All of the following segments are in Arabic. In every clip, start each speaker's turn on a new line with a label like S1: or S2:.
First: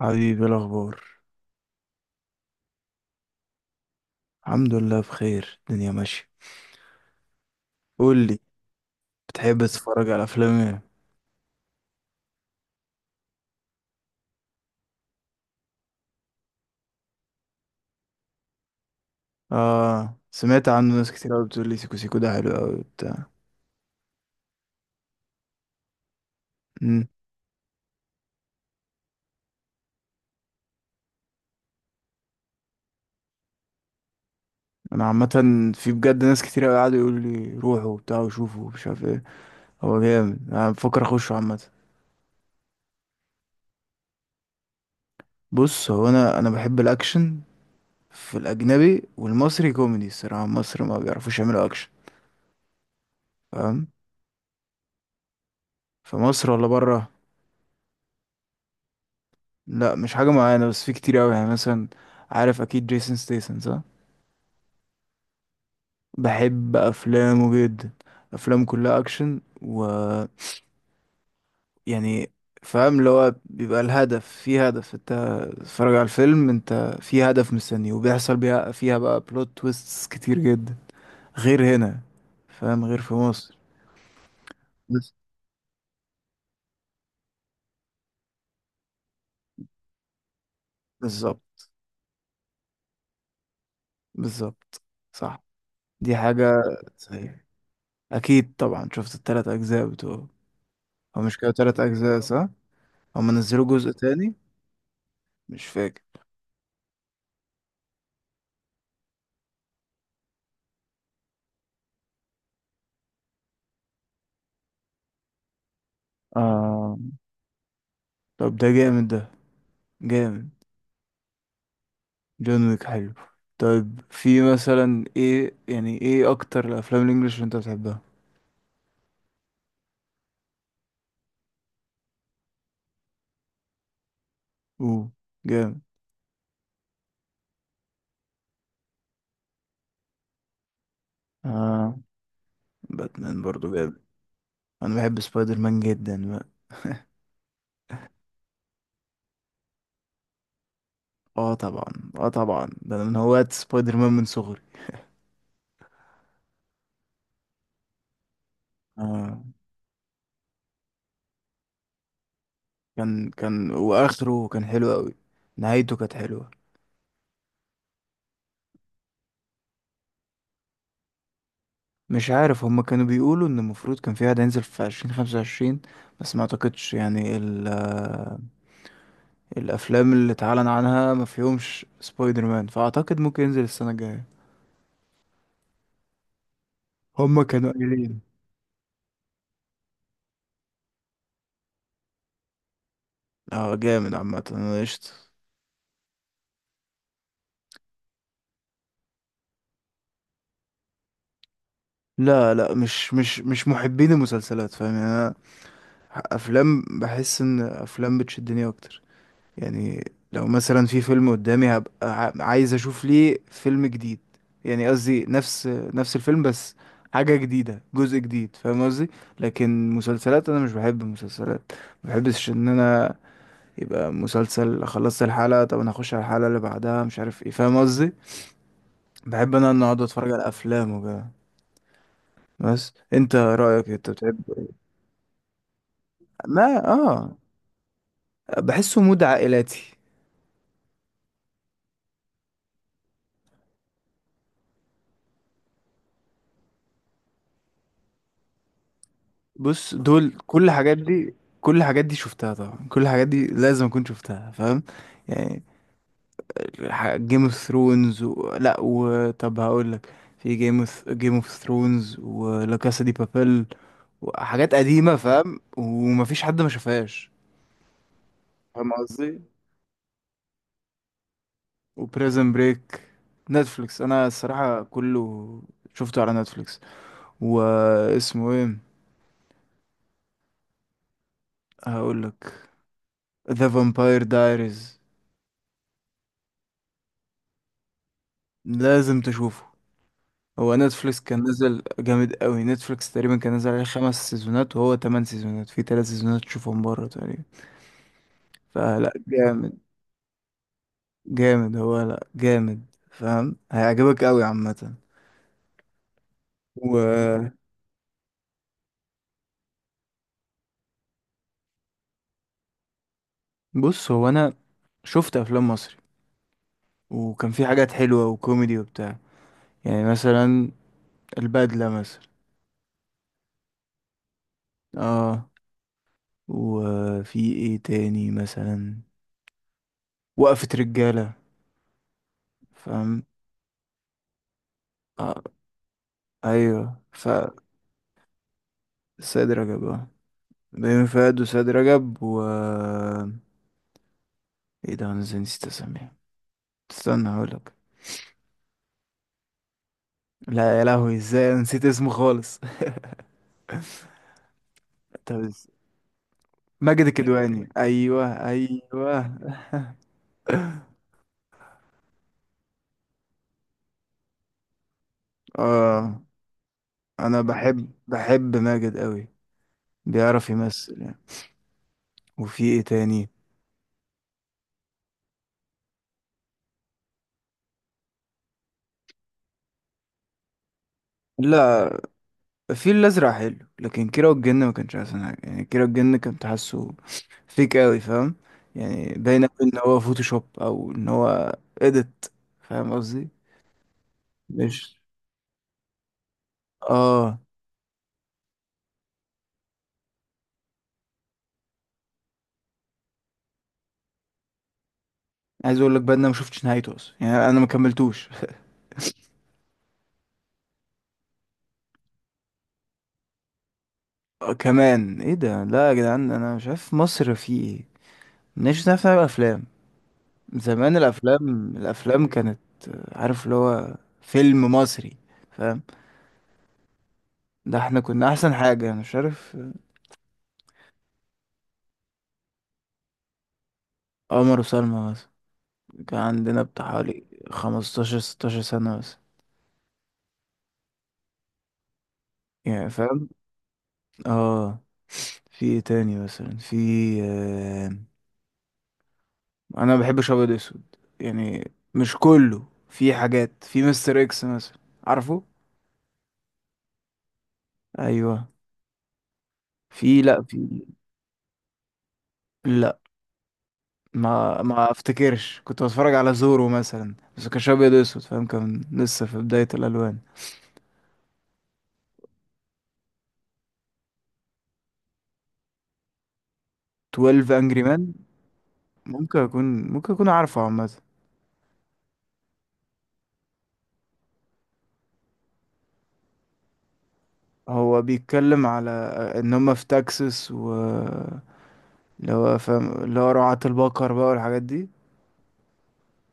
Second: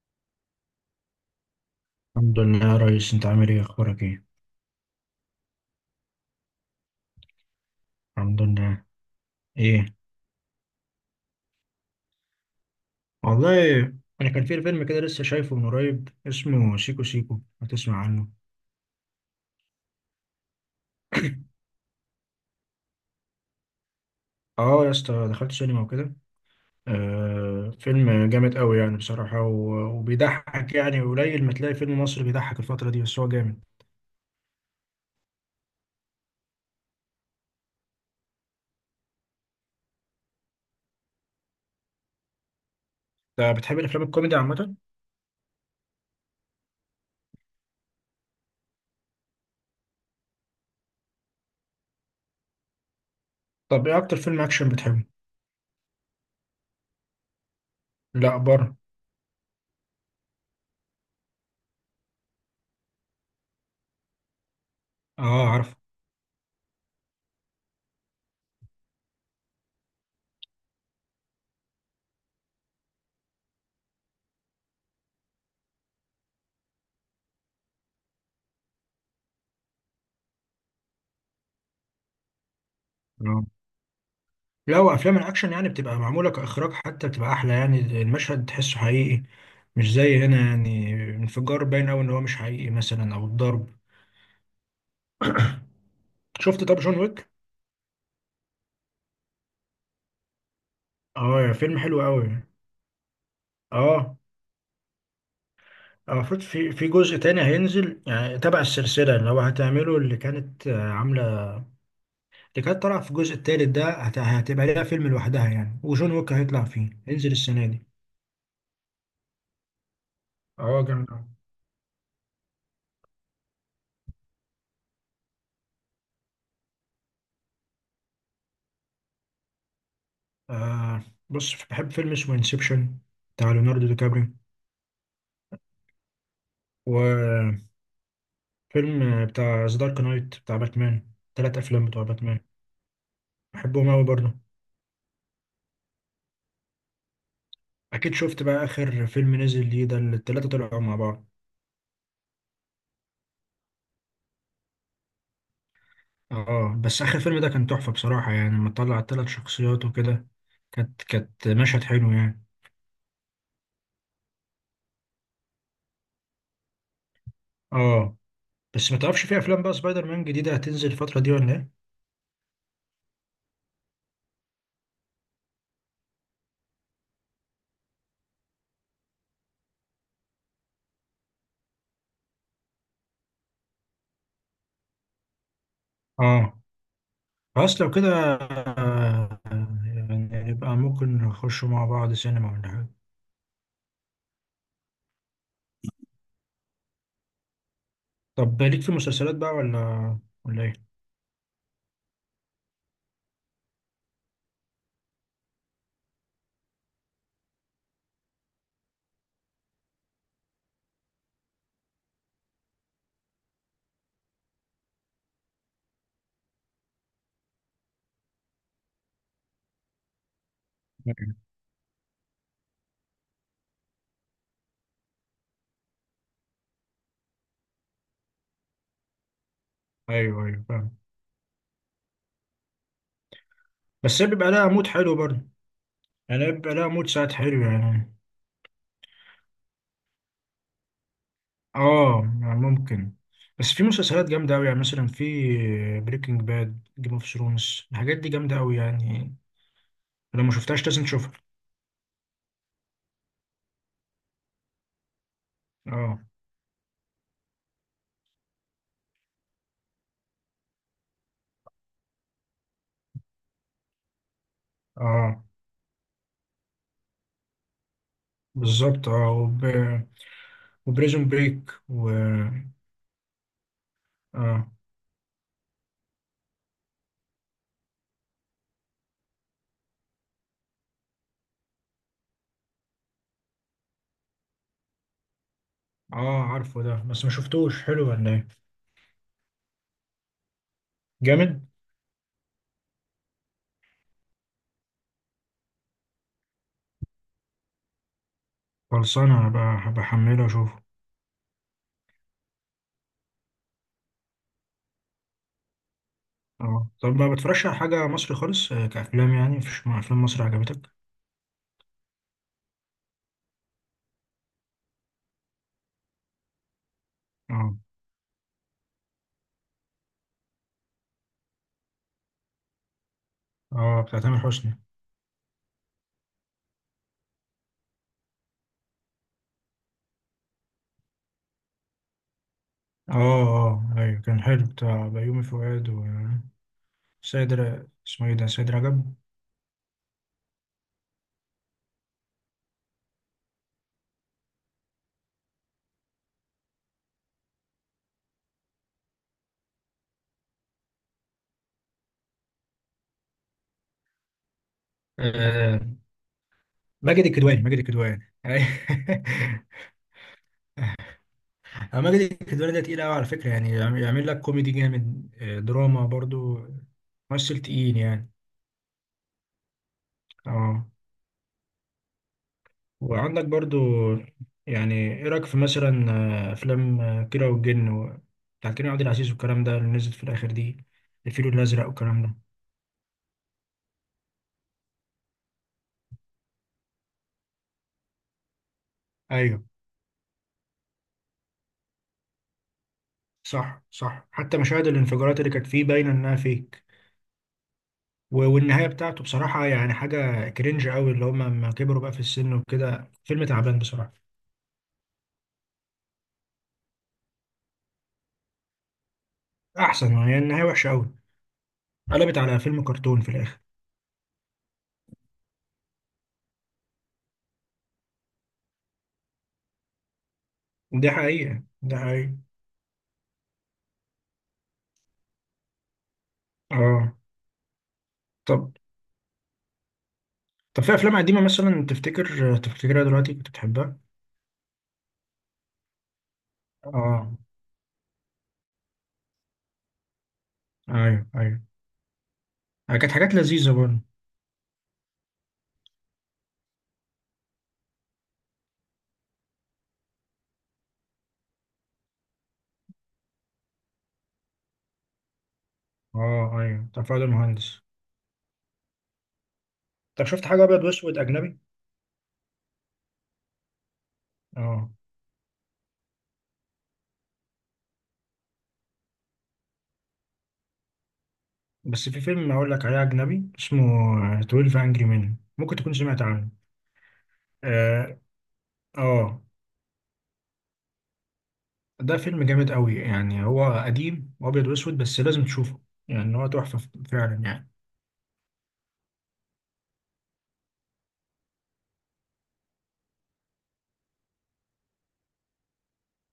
S1: حبيبي، إيه الاخبار؟
S2: الحمد لله يا ريس، انت عامل ايه؟ اخبارك ايه؟
S1: الحمد لله بخير. الدنيا ماشيه. قول لي،
S2: الحمد لله.
S1: بتحب
S2: ايه.
S1: تتفرج على افلام ايه؟
S2: والله، انا كان في فيلم كده لسه شايفه من قريب، اسمه سيكو سيكو، ما تسمع عنه؟
S1: اه، سمعت عنه ناس كتير قوي بتقول لي سيكو سيكو ده حلو قوي وبتاع.
S2: اه يا اسطى، دخلت سينما وكده.
S1: امم
S2: فيلم جامد قوي يعني بصراحة، و- وبيضحك، يعني قليل ما تلاقي فيلم مصري بيضحك الفترة دي، بس هو جامد.
S1: انا عامه، في بجد ناس كتير قوي قعدوا يقولوا لي روحوا وبتاع وشوفوا ومش عارف ايه. هو جامد، انا بفكر اخشه عامه.
S2: انت بتحب الافلام الكوميدي عامة؟
S1: بص، هو انا بحب الاكشن في الاجنبي والمصري كوميدي. الصراحه مصر ما بيعرفوش يعملوا اكشن،
S2: طب
S1: فاهم؟
S2: ايه اكتر فيلم اكشن بتحبه؟
S1: في مصر ولا بره؟
S2: لا، بره.
S1: لا مش حاجه معينه، بس في كتير قوي يعني. مثلا عارف اكيد جيسون ستيسن، صح؟
S2: اه، عارف.
S1: بحب افلامه جدا، افلام كلها اكشن و يعني. فاهم اللي هو بيبقى الهدف، في هدف انت تتفرج على الفيلم. انت في هدف مستنيه وبيحصل بيها فيها بقى بلوت تويستس كتير جدا، غير هنا. فاهم؟ غير في مصر.
S2: لا،
S1: بس
S2: وافلام الاكشن يعني بتبقى معموله كاخراج، حتى بتبقى احلى، يعني المشهد تحسه حقيقي. مش زي هنا، يعني
S1: بالظبط،
S2: انفجار باين قوي ان هو مش حقيقي مثلا، او الضرب.
S1: بالظبط، صح، دي حاجة
S2: شفت طب جون ويك؟
S1: صحيح. اكيد طبعا شفت التلات اجزاء بتوعه. هو مش
S2: اه،
S1: كده
S2: يا فيلم
S1: تلات
S2: حلو
S1: اجزاء،
S2: قوي.
S1: صح؟ هم نزلوا جزء
S2: اه.
S1: تاني، مش فاكر.
S2: المفروض في جزء تاني هينزل، يعني تبع السلسله اللي هو هتعمله اللي كانت عامله. اللي كانت طالعه في الجزء التالت ده هتبقى ليها فيلم لوحدها، يعني وجون ويك هيطلع فيه،
S1: آه،
S2: هينزل السنه دي.
S1: طب ده جامد ده، جامد.
S2: اه جامد أوي.
S1: جون ويك حلو. طيب، في مثلا ايه يعني، ايه اكتر الافلام الانجليش اللي انت بتحبها؟
S2: آه بص، بحب فيلم اسمه انسبشن. بتاع ليوناردو دي كابريو.
S1: اوه، جامد.
S2: و، فيلم بتاع ذا دارك نايت، بتاع باتمان، تلات افلام
S1: اه،
S2: بتوع باتمان.
S1: باتمان برضو
S2: بحبهم
S1: جامد.
S2: اوي برضه.
S1: انا بحب سبايدر مان جدا بقى.
S2: اكيد شفت بقى اخر فيلم نزل ليه ده، اللي التلاتة طلعوا مع بعض؟
S1: اه طبعا، اه طبعا، ده انا من هواة سبايدر مان من صغري.
S2: اه، بس اخر فيلم ده كان تحفة بصراحة، يعني لما طلع التلات
S1: اه،
S2: شخصيات وكده. كانت مشهد حلو يعني.
S1: كان واخره كان حلو قوي. نهايته كانت حلوة.
S2: اه، بس ما تعرفش في افلام بقى سبايدر مان جديدة هتنزل الفترة دي ولا ايه؟
S1: مش عارف، هما كانوا بيقولوا ان المفروض كان في واحد هينزل في عشرين خمسة وعشرين، بس ما اعتقدش يعني ال الافلام اللي اتعلن عنها ما فيهمش سبايدر مان، فاعتقد ممكن ينزل السنه الجايه.
S2: اه،
S1: هما كانوا
S2: خلاص لو كده.
S1: قايلين.
S2: آه، يعني يبقى ممكن نخشوا مع بعض سينما، ولا حاجة؟
S1: اه جامد، عامه انا قشطه.
S2: طب ليك في المسلسلات بقى ولا ايه؟
S1: لا لا، مش محبين المسلسلات، فاهم يعني. انا افلام بحس ان افلام بتشدني اكتر يعني. لو مثلا في فيلم قدامي هبقى عايز اشوف ليه فيلم جديد يعني. قصدي نفس الفيلم، بس حاجة جديدة، جزء جديد، فاهم قصدي. لكن مسلسلات انا مش بحب المسلسلات. ما بحبش ان انا يبقى مسلسل خلصت الحلقة، طب انا هخش على الحلقة اللي بعدها، مش عارف ايه. فاهم قصدي؟ بحب انا ان اقعد اتفرج
S2: ايوه،
S1: على
S2: ايوه،
S1: افلام
S2: فاهم.
S1: وكده. بس انت رأيك إيه؟ انت
S2: بس هي
S1: بتحب؟
S2: بيبقى لها مود حلو برضه. يعني هي
S1: ما
S2: بيبقى لها مود ساعات
S1: اه،
S2: حلو، يعني.
S1: بحسه مود عائلاتي.
S2: اه، يعني ممكن. بس في مسلسلات جامدة أوي، يعني مثلا في، بريكنج باد، جيم اوف ثرونز، الحاجات دي جامدة أوي يعني.
S1: بص دول
S2: لو ما
S1: كل
S2: شفتهاش
S1: الحاجات
S2: لازم تشوفها.
S1: دي، كل الحاجات دي شفتها طبعا، كل الحاجات دي لازم اكون شفتها، فاهم يعني.
S2: اه،
S1: جيم اوف ثرونز و... لا، وطب هقول لك، في جيم اوف ثرونز ولا كاسا دي بابيل وحاجات قديمة،
S2: اه،
S1: فاهم؟ ومفيش حد ما شافهاش. فاهم
S2: بالظبط، اه
S1: قصدي.
S2: وبريزون بريك و،
S1: وبريزن بريك. نتفليكس، انا
S2: اه،
S1: الصراحة كله شفته على نتفليكس. واسمه ايه؟ هقولك، ذا فامباير دايريز.
S2: اه، عارفه ده، بس ما شفتوش، حلو ولا ايه؟
S1: لازم تشوفه. هو نتفليكس كان
S2: جامد.
S1: نزل جامد قوي، نتفليكس تقريبا كان نزل عليه خمس سيزونات وهو تمن سيزونات، في ثلاث سيزونات تشوفهم بره تقريبا. فلا
S2: خلصانة،
S1: جامد،
S2: هبقى بحمله واشوفه.
S1: جامد، هو لا جامد، فاهم هيعجبك قوي عامة.
S2: اه،
S1: وبص،
S2: طب ما بتفرجش على حاجة مصري خالص، كأفلام؟ يعني مفيش أفلام مصري عجبتك؟
S1: هو انا شفت افلام مصري وكان في
S2: اه،
S1: حاجات حلوة وكوميدي وبتاع. يعني مثلا البدلة مثلا.
S2: اه، بتاع تامر حسني.
S1: اه. وفي ايه تاني مثلا؟ وقفة رجالة، فاهم.
S2: اه، اه، ايوه كان حلو بتاع بيومي
S1: آه.
S2: فؤاد و،
S1: ايوه، ف
S2: سيد اسمه ايه ده، سيد رجب.
S1: سيد رجب، اه. بين فؤاد وسيد رجب و ايه ده، انا ازاي نسيت اسميه؟ استنى هقولك. لا يا لهوي، ازاي أنا نسيت اسمه خالص. طب
S2: آه.
S1: ماجد
S2: ماجد الكدواني،
S1: الكدواني،
S2: ماجد الكدواني،
S1: ايوه
S2: أيوة.
S1: ايوه.
S2: ماجد الكدواني ده تقيل قوي على فكرة، يعني يعمل لك كوميدي جامد، دراما
S1: اه،
S2: برضو.
S1: انا
S2: ممثل
S1: بحب
S2: تقيل يعني.
S1: بحب ماجد قوي. بيعرف
S2: اه،
S1: يمثل يعني. وفي ايه تاني؟
S2: وعندك برضو، يعني ايه رأيك في مثلا، افلام كيرة والجن بتاع كريم عبد العزيز والكلام ده، اللي نزلت في الاخر دي. الفيل الازرق
S1: لا،
S2: والكلام ده؟
S1: الفيل الأزرق حلو، لكن كيرة والجن ما كانش أحسن حاجة يعني. كيرة والجن كنت حاسه فيك أوي، فاهم؟ يعني باين أوي
S2: ايوه.
S1: إن هو فوتوشوب أو إن هو إيديت، فاهم قصدي؟
S2: صح، صح، حتى مشاهد
S1: مش
S2: الانفجارات اللي كانت فيه باينه انها فيك.
S1: آه،
S2: و- والنهايه بتاعته بصراحه، يعني حاجه كرنج قوي اللي هم لما كبروا بقى في السن وكده، فيلم تعبان بصراحه.
S1: عايز أقول لك بقى إن أنا ما شفتش نهايته أصلا يعني، أنا ما كملتوش.
S2: احسن، يعني النهايه وحشه قوي. قلبت على فيلم كرتون في الاخر.
S1: آه، كمان إيه ده. لا يا جدعان، أنا مش عارف مصر في إيه. مش عارف نعمل أفلام. زمان
S2: دي حقيقه،
S1: الأفلام،
S2: دي
S1: الأفلام
S2: حقيقه.
S1: كانت آه، عارف اللي هو فيلم مصري، فاهم؟
S2: اه،
S1: ده احنا كنا أحسن
S2: طب،
S1: حاجة. أنا مش عارف آه،
S2: طب في افلام قديمه مثلا تفتكرها دلوقتي كنت بتحبها؟
S1: عمر وسلمى، كان عندنا بتاع حوالي
S2: اه،
S1: خمستاشر ستاشر سنة بس
S2: ايوه، ايوه.
S1: يعني،
S2: كانت
S1: فاهم؟
S2: حاجات لذيذه برضه.
S1: اه، في ايه تاني مثلا؟ في آه... انا ما بحبش ابيض اسود يعني، مش كله. في حاجات، في مستر اكس مثلا، عارفه؟
S2: اه، ايوه، بتاع فؤاد المهندس.
S1: ايوه، في
S2: طب
S1: لا
S2: شفت حاجه
S1: في
S2: ابيض واسود اجنبي؟
S1: لا ما
S2: اه،
S1: افتكرش. كنت بتفرج على زورو مثلا، بس كانش ابيض اسود، فاهم؟ كان لسه في بداية الالوان.
S2: بس في فيلم أقول لك عليه أجنبي اسمه 12 Angry Men. ممكن تكون سمعت عنه.
S1: 12 انجري مان،
S2: آه،
S1: ممكن
S2: آه.
S1: اكون ممكن اكون عارفه عامة.
S2: ده فيلم جامد قوي، يعني هو قديم وأبيض وأسود بس لازم تشوفه. يعني هو تحفة فعلا يعني.
S1: هو بيتكلم على ان هم في تكساس و اللي هو فاهم اللي هو رعاة البقر بقى والحاجات دي.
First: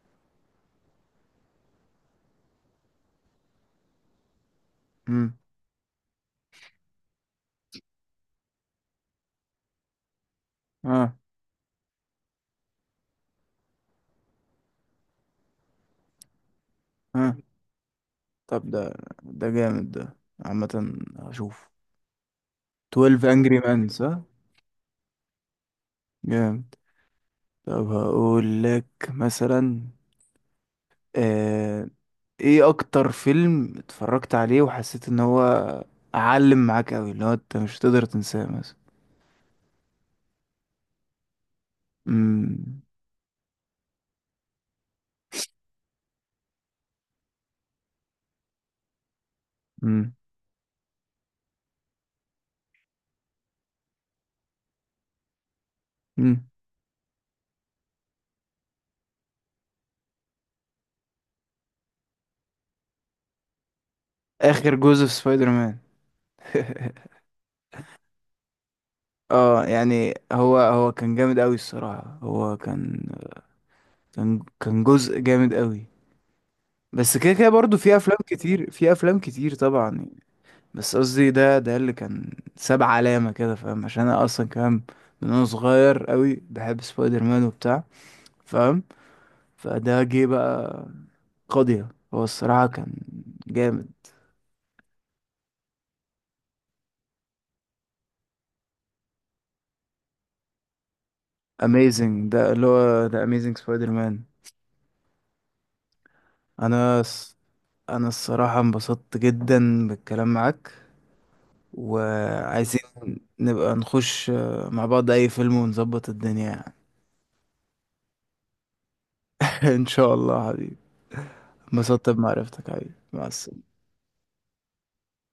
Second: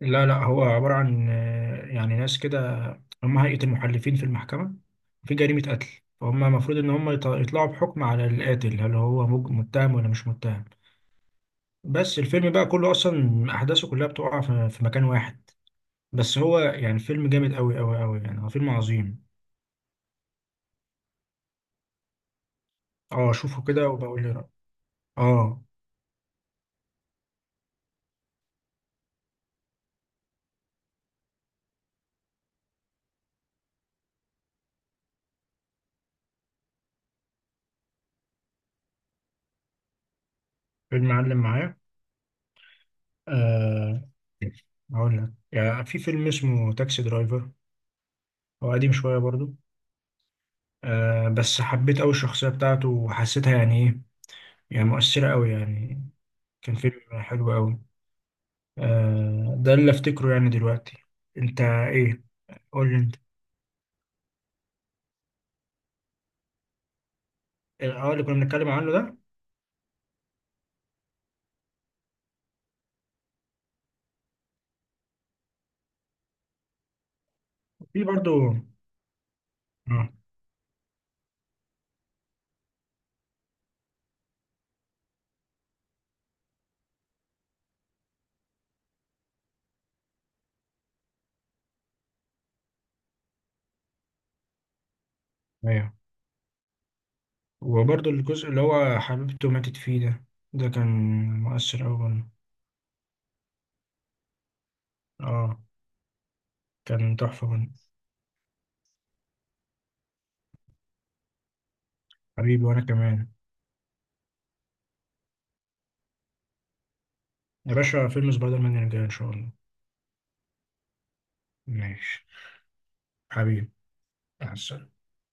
S2: لا، لا، هو عبارة عن يعني ناس كده. هم هيئة المحلفين في المحكمة. في
S1: امم،
S2: جريمة قتل. فهم المفروض إن هم يطلعوا بحكم على القاتل، هل هو متهم ولا مش متهم.
S1: اه،
S2: بس الفيلم بقى كله أصلا أحداثه كلها بتقع في مكان واحد. بس هو يعني فيلم
S1: اه.
S2: جامد قوي قوي قوي، يعني هو
S1: طب
S2: فيلم
S1: ده
S2: عظيم.
S1: ده جامد ده. عامة هشوف. 12
S2: اه،
S1: Angry
S2: اشوفه كده
S1: Men، صح؟
S2: وبقول لي رأيي. اه.
S1: جامد. طب هقول لك مثلا آه... ايه اكتر فيلم اتفرجت عليه وحسيت ان هو علم معاك قوي، اللي هو انت مش هتقدر تنساه مثلا؟
S2: فيلم معلم معايا؟
S1: امم،
S2: آه. هقول لك، يعني في فيلم اسمه تاكسي درايفر. هو قديم شوية برضو.
S1: امم.
S2: بس حبيت قوي الشخصية بتاعته، وحسيتها يعني ايه. يعني مؤثرة قوي يعني. كان فيلم حلو قوي. ده اللي افتكره يعني دلوقتي. انت ايه؟ قول لي انت.
S1: اخر جزء في سبايدر مان.
S2: اه، اللي كنا بنتكلم عنه ده.
S1: اه، يعني هو كان جامد قوي الصراحة. هو كان، كان جزء جامد قوي. بس كده كده برضه في
S2: في
S1: افلام
S2: برضو.
S1: كتير، في افلام كتير طبعا
S2: اه،
S1: يعني. بس قصدي ده اللي كان ساب علامة كده، فاهم؟ عشان انا اصلا كمان من وانا صغير قوي بحب سبايدر مان وبتاع، فاهم؟ فده جه بقى قضية. هو الصراحة كان جامد.
S2: ايوه. وبرضه الجزء اللي هو حبيبته ماتت فيه ده، ده كان مؤثر أوي برضه.
S1: اميزنج، ده اللي هو ده اميزنج سبايدر مان.
S2: اه،
S1: انا
S2: كان
S1: الص-
S2: تحفة برضه.
S1: انا الصراحة انبسطت جدا بالكلام معاك،
S2: حبيبي،
S1: وعايزين
S2: وأنا كمان.
S1: نبقى نخش آه، مع بعض أي فيلم ونظبط الدنيا يعني.
S2: يا باشا، فيلم سبايدر مان يرجع إن شاء الله.
S1: إن شاء الله حبيبي. انبسطت
S2: ماشي.
S1: بمعرفتك حبيبي، مع السلامة.
S2: حبيبي. مع السلامة.